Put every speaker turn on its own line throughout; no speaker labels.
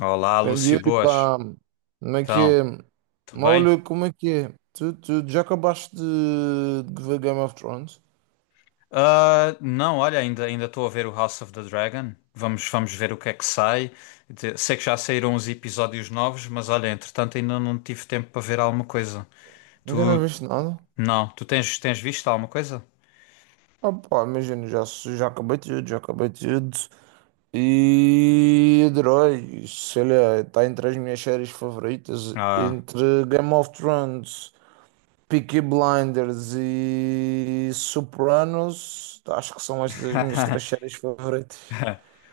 Olá,
Ben
Lúcio
diyorum
Boas.
pá, como é que é?
Então, tudo
Mas olha,
bem?
como é que é? Tu já acabaste de ver Game of Thrones?
Ah, não, olha, ainda estou a ver o House of the Dragon. Vamos ver o que é que sai. Sei que já saíram uns episódios novos, mas olha, entretanto ainda não tive tempo para ver alguma coisa.
Ainda não
Tu,
viste nada?
não, tu tens visto alguma coisa?
Ah pá, imagina, já acabei tudo, já acabei tudo. E adorei, sei lá, está entre as minhas séries favoritas,
Ah.
entre Game of Thrones, Peaky Blinders e Sopranos, acho que são estas as minhas três séries favoritas.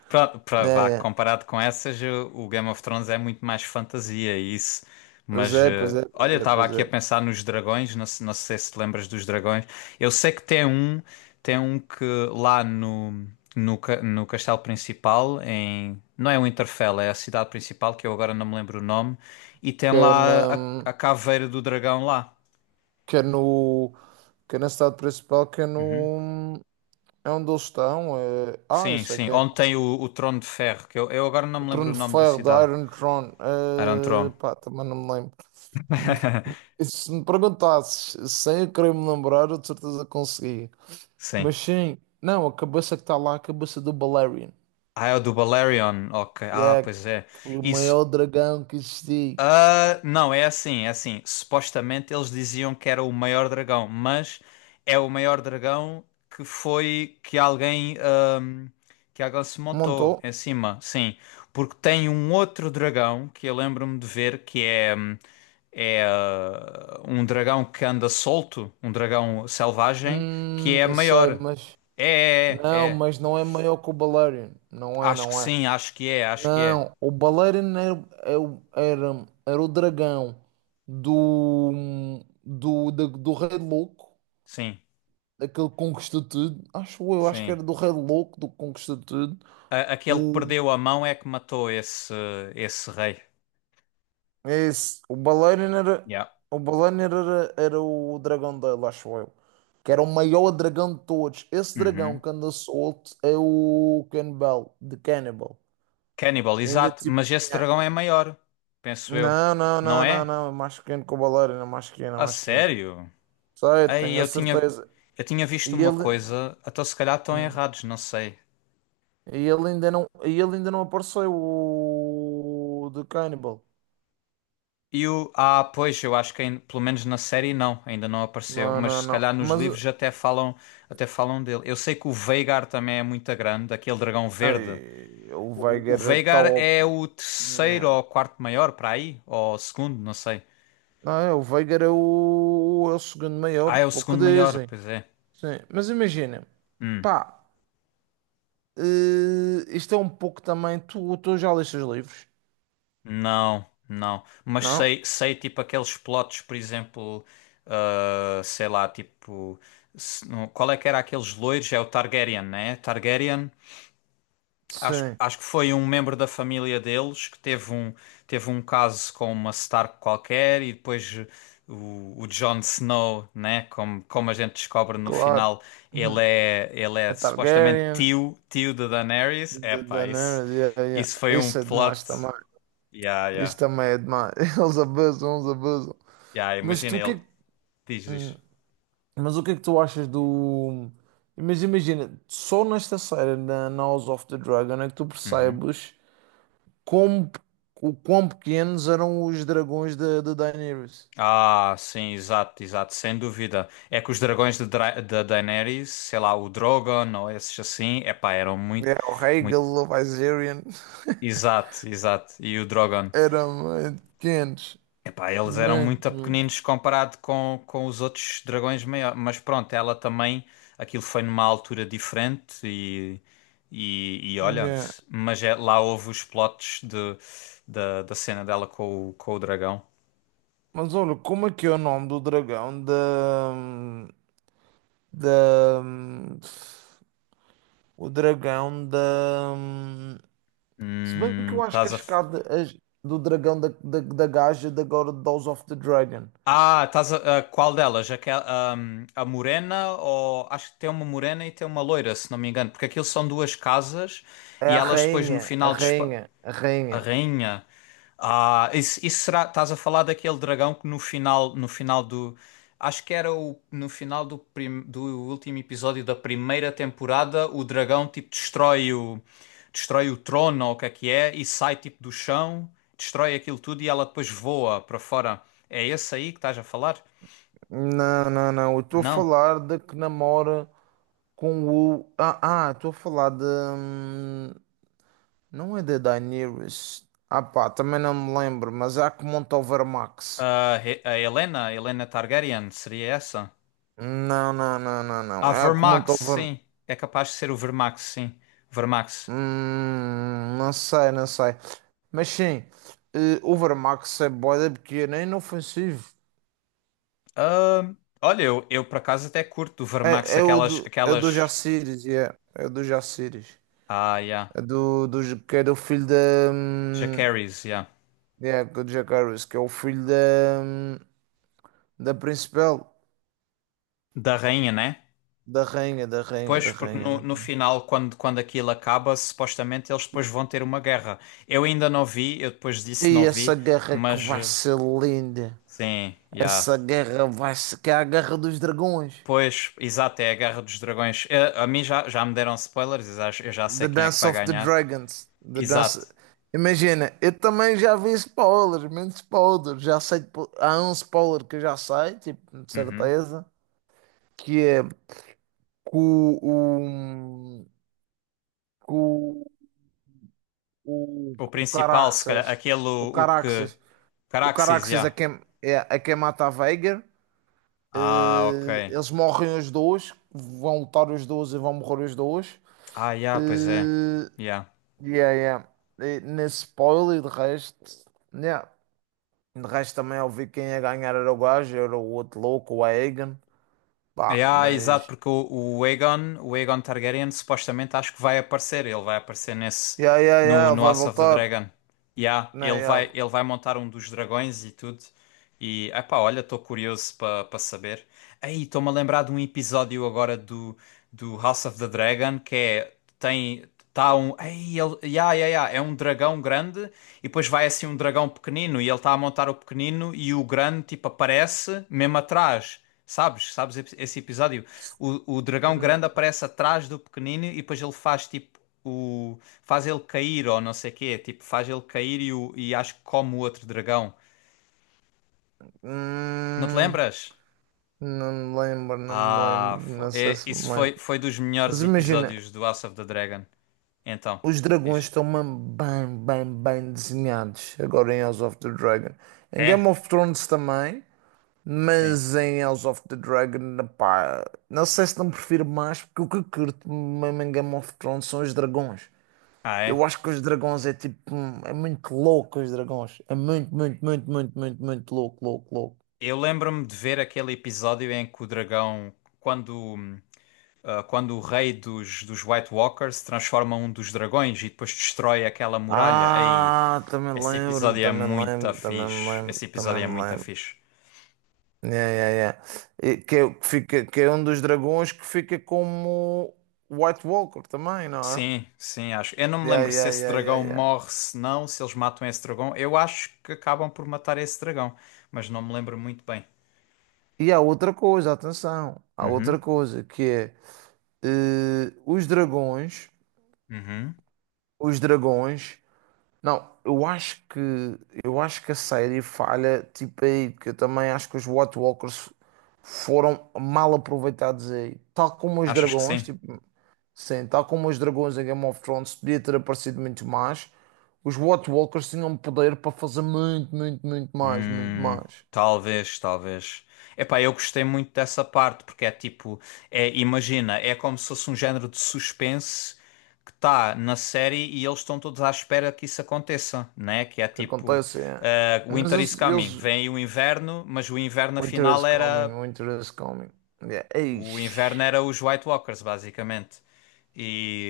Pronto, pra, vá,
É, é.
comparado com essas, o Game of Thrones é muito mais fantasia e isso.
Pois
Mas
é, pois é, pois
olha, eu
é,
estava
pois
aqui
é.
a pensar nos dragões, não, não sei se te lembras dos dragões. Eu sei que tem um que lá no, no, no castelo principal, em, não é Winterfell, é a cidade principal, que eu agora não me lembro o nome, e tem
quer na,
lá a caveira do dragão lá.
quer no, Quer na cidade principal, quer
Uhum.
no, é onde eles estão.
Sim,
Isso é
sim,
que é
onde tem o trono de ferro, que eu agora não
o
me lembro
Trono
o
de
nome da
Ferro, da
cidade.
Iron Throne.
Era um trono.
Pá, também não me lembro. E se me perguntasses, sem eu querer me lembrar, eu de certeza conseguia.
Sim.
Mas sim, não, a cabeça que está lá é a cabeça do Balerion.
Ah, é o do Balerion. Ok. Ah,
É,
pois é.
foi o
Isso.
maior dragão que existiu.
Ah, não, é assim, é assim. Supostamente eles diziam que era o maior dragão, mas é o maior dragão que foi que alguém se
Montou?
montou em cima, sim. Porque tem um outro dragão que eu lembro-me de ver que é é um dragão que anda solto, um dragão selvagem que é
Eu sei,
maior.
mas.
É, é, é.
Não,
É.
mas não é maior que o Balerion. Não é,
Acho que
não é.
sim, acho que é, acho que é.
Não, o baleirão era, é, era, era o dragão do, do Rei Louco,
Sim.
aquele que conquistou tudo. Acho eu, acho que
Sim.
era do Rei Louco, do que conquistou tudo.
Aquele que
O,
perdeu a mão é que matou esse, esse rei.
É esse,
Yeah.
o baleirão era, era o dragão dele, acho eu. Que era o maior dragão de todos. Esse dragão
Uhum.
que anda solto é o Cannibal, de Cannibal.
Cannibal,
Ainda
exato.
tipo.
Mas esse
Yeah.
dragão é maior, penso eu.
Não, não,
Não
não, não,
é?
não. É mais pequeno que o baleirão, é mais pequeno, é
A
mais pequeno.
sério?
Sei,
Aí
tenho a certeza.
eu tinha visto
E
uma
ele,
coisa, até se calhar estão
Hum.
errados, não sei.
E ele ainda não, e ele ainda não apareceu, o The Cannibal.
E o. Ah, pois, eu acho que pelo menos na série não, ainda não apareceu.
Não,
Mas
não,
se
não.
calhar nos
Mas
livros até falam dele. Eu sei que o Veigar também é muito grande, aquele dragão verde.
ai, o
O
Veigar está
Veigar
ao...
é o terceiro
né.
ou quarto maior para aí? Ou o segundo, não sei.
Não, é, o Veigar é o, é o segundo
Ah,
maior,
é o
pelo que
segundo maior,
dizem.
pois é.
Sim, mas imagina,
Hum,
pá, eh, isto é um pouco também. Tu já leste os livros?
não, não. Mas
Não?
sei, sei tipo aqueles plotos, por exemplo, ah, sei lá, tipo. Qual é que era aqueles loiros? É o Targaryen, né? Targaryen. Acho,
Sim,
acho que foi um membro da família deles que teve um caso com uma Stark qualquer e depois o Jon Snow, né? Como, como a gente descobre no
claro.
final,
Uhum.
ele é
A
supostamente
Targaryen.
tio, tio de Daenerys. Epá, isso,
Daenerys, yeah, yeah.
isso foi um
Isso é
plot.
demais também.
Yeah,
Isso
yeah.
também é demais. Eles abusam, eles abusam.
Yeah,
Mas
imagina
tu o que é
ele.
que...
Diz,
hum,
diz.
Mas o que é que tu achas do... Mas imagina, só nesta série da House of the Dragon é que tu
Uhum.
percebes como, o quão pequenos eram os dragões da Daenerys.
Ah, sim, exato, exato, sem dúvida. É que os dragões de, da Daenerys, sei lá, o Drogon ou esses assim, epá, eram
É,
muito.
o
Muito
Rhaegal, o Viserion
exato, exato. E o Drogon.
eram muito pequenos.
Epá, eles eram
Muito,
muito
muito.
pequeninos comparado com os outros dragões maiores. Mas pronto, ela também. Aquilo foi numa altura diferente e. E, e olha,
Yeah.
lá houve os plots de, da, da cena dela com o dragão.
Mas olha, como é que é o nome do dragão da o dragão da hum, se bem que eu acho que
Estás a.
do dragão da da gaja da God of Dolls of the Dragon,
Ah, estás a. A qual delas? Aquela, a morena ou. Acho que tem uma morena e tem uma loira, se não me engano. Porque aquilo são duas casas
é
e
a
elas depois no
rainha, a
final.
rainha, a
A
rainha.
rainha. Ah, isso será. Estás a falar daquele dragão que no final, no final do. Acho que era o, no final do, do último episódio da primeira temporada, o dragão tipo destrói o, destrói o trono ou o que é e sai tipo do chão, destrói aquilo tudo e ela depois voa para fora. É esse aí que estás a falar?
Não, não, não, eu estou a
Não.
falar de que namora com o estou a falar de não é da Daenerys, ah pá, também não me lembro, mas é a que monta o Vermax.
Ah, a Helena, Helena Targaryen, seria essa?
Não, não, não, não,
Ah,
não, é a que
Vermax,
monta
sim. É capaz de ser o Vermax, sim. Vermax.
hum, não sei, não sei. Mas sim, eh, o Overmax é boeda pequena, é inofensivo.
Ahm, olha, eu por acaso até curto do Vermax
É,
aquelas,
é o do
aquelas,
Jaciris, yeah. É o do Jaciris.
ah, yeah,
É do, que é do filho da. hum,
Jacaerys, yeah,
Yeah, do Jack Harris, que é o filho da. hum, Da principal.
da rainha, né?
Da rainha, da rainha, da
Pois, porque
rainha.
no,
Da-
no final, quando, quando aquilo acaba, supostamente eles depois vão ter uma guerra. Eu ainda não vi, eu depois disse
E
não
essa
vi,
guerra é que
mas
vai ser linda.
sim, já.
Essa guerra vai ser. Que é a guerra dos dragões.
Pois, exato, é a Guerra dos Dragões. Eh, a mim já, já me deram spoilers, eu já sei
The
quem é que
Dance
vai
of the
ganhar.
Dragons. The Dance...
Exato.
Imagina, eu também já vi spoilers, menos spoilers. Já sei, tipo, há um spoiler que eu já sei, tipo, de
Uhum.
certeza, que é que que o,
O
o
principal, se calhar,
Caraxes,
aquele
o
o que...
Caraxes, o
Caraxes,
Caraxes é
já.
quem, é, é quem mata a Veigar.
Ah, ok.
Eh, eles morrem os dois, vão lutar os dois e vão morrer os dois.
Ah, yeah, pois é.
Eh,
Yeah.
yeah, yeah. E nesse spoiler, de resto, yeah. De resto também ouvi quem ia ganhar era o gajo, era o outro louco, o Egan. Pá,
Yeah, exato,
mas.
porque o Aegon Targaryen, supostamente acho que vai aparecer. Ele vai aparecer nesse
Yeah, yeah, yeah,
no,
ele
no
vai
House of the
voltar.
Dragon. Yeah,
Não, yeah.
ele vai montar um dos dragões e tudo. E epá, olha, estou curioso para para saber. Aí, estou-me a lembrar de um episódio agora do, do House of the Dragon que é tem tá um, ei, ele, yeah, yeah, yeah, é um dragão grande. E depois vai assim um dragão pequenino e ele está a montar o pequenino e o grande tipo aparece mesmo atrás. Sabes? Sabes esse episódio? O dragão grande
Hum,
aparece atrás do pequenino e depois ele faz tipo o faz ele cair ou não sei quê, tipo faz ele cair e, o, e acho que come o outro dragão. Não te
hum,
lembras?
não me lembro, não me
Ah,
lembro, não sei se me
isso
lembro.
foi foi dos
Mas
melhores
imagina,
episódios do House of the Dragon. Então,
os dragões
diz.
estão mesmo bem, bem, bem desenhados agora em House of the Dragon. Em Game
É?
of Thrones também.
Sim.
Mas em House of the Dragon, pá, não sei se não prefiro mais, porque o que eu curto mesmo em Game of Thrones são os dragões.
Ah,
Eu
é?
acho que os dragões é tipo, é muito louco os dragões. É muito, muito, muito, muito, muito, muito louco, louco, louco.
Eu lembro-me de ver aquele episódio em que o dragão, quando, ah, quando o rei dos, dos White Walkers transforma um dos dragões e depois destrói aquela muralha. Aí,
Ah, também
esse
lembro-me,
episódio é
também
muito
lembro, também me
fixe.
lembro,
Esse
também
episódio é
me
muito
lembro.
fixe.
Yeah, yeah, yeah. E que, é, o que fica, que é um dos dragões que fica como White Walker também, não é?
Sim, sim, acho. Eu não me
Yeah,
lembro se
yeah,
esse
yeah, yeah,
dragão
yeah.
morre, se não, se eles matam esse dragão. Eu acho que acabam por matar esse dragão, mas não me lembro muito bem.
E há outra coisa, atenção, há
Uhum,
outra coisa que é eh, os dragões,
uhum.
os dragões. Não, eu acho que a série falha tipo aí, porque eu também acho que os White Walkers foram mal aproveitados aí, tal como os
Achas que
dragões,
sim?
tipo, sim, tal como os dragões em Game of Thrones podia ter aparecido muito mais. Os White Walkers tinham poder para fazer muito, muito, muito mais, muito
Hum,
mais.
talvez, talvez. Epá, eu gostei muito dessa parte, porque é tipo, é, imagina, é como se fosse um género de suspense que está na série e eles estão todos à espera que isso aconteça, né? Que é
O que
tipo,
acontece é,
eh,
mas
Winter is
eles,
coming,
eles
vem aí o inverno, mas o inverno
winter
afinal
is
era,
coming, winter is coming. Yeah.
o inverno
Eish.
era os White Walkers, basicamente.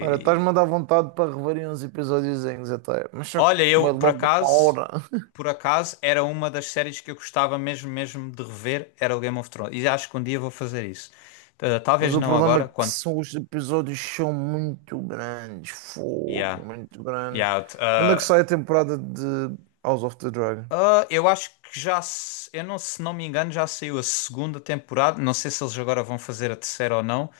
Ora, estás-me a dar vontade para reverem uns episódiozinhos até. Mas só que
olha,
é
eu por
logo uma
acaso.
hora.
Por acaso, era uma das séries que eu gostava mesmo, mesmo de rever, era o Game of Thrones. E acho que um dia vou fazer isso.
Mas
Talvez
o
não
problema é
agora,
que
quando...
são, os episódios são muito grandes. Fogo,
Yeah.
muito grandes.
Yeah.
Quando é que sai a temporada de House of the Dragon?
Eu acho que já... Eu não, se não me engano, já saiu a segunda temporada. Não sei se eles agora vão fazer a terceira ou não.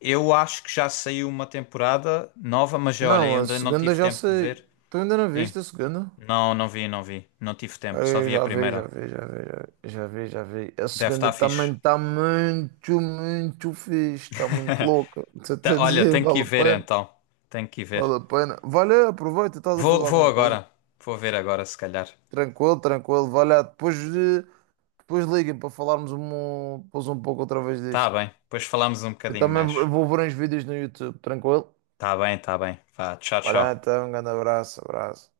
Eu acho que já saiu uma temporada nova, mas olha,
Não,
eu
a
ainda não
segunda
tive
já
tempo de
sei.
ver.
Tu ainda não
Sim.
viste a segunda?
Não, não vi, não vi. Não tive tempo, só
Eu
vi a
já vi, já
primeira.
vi, já vi, já vi, já vi, já vi. A
Deve
segunda
estar
também
fixe.
está muito, muito fixe, está muito louca. Estou até a
Olha,
dizer,
tenho que ir
vale a
ver
pena,
então. Tenho que ir ver.
vale a pena. Vale, aproveita, estás a
Vou,
fazer
vou
alguma
agora.
coisa.
Vou ver agora, se calhar.
Tranquilo, tranquilo, vai lá. Depois, depois liguem para falarmos um, depois um pouco outra vez
Tá
disto.
bem. Depois falamos um
Eu
bocadinho
também
mais.
vou ver uns vídeos no YouTube, tranquilo?
Tá bem, tá bem. Vá, tchau,
Vai lá,
tchau.
então, um grande abraço, abraço.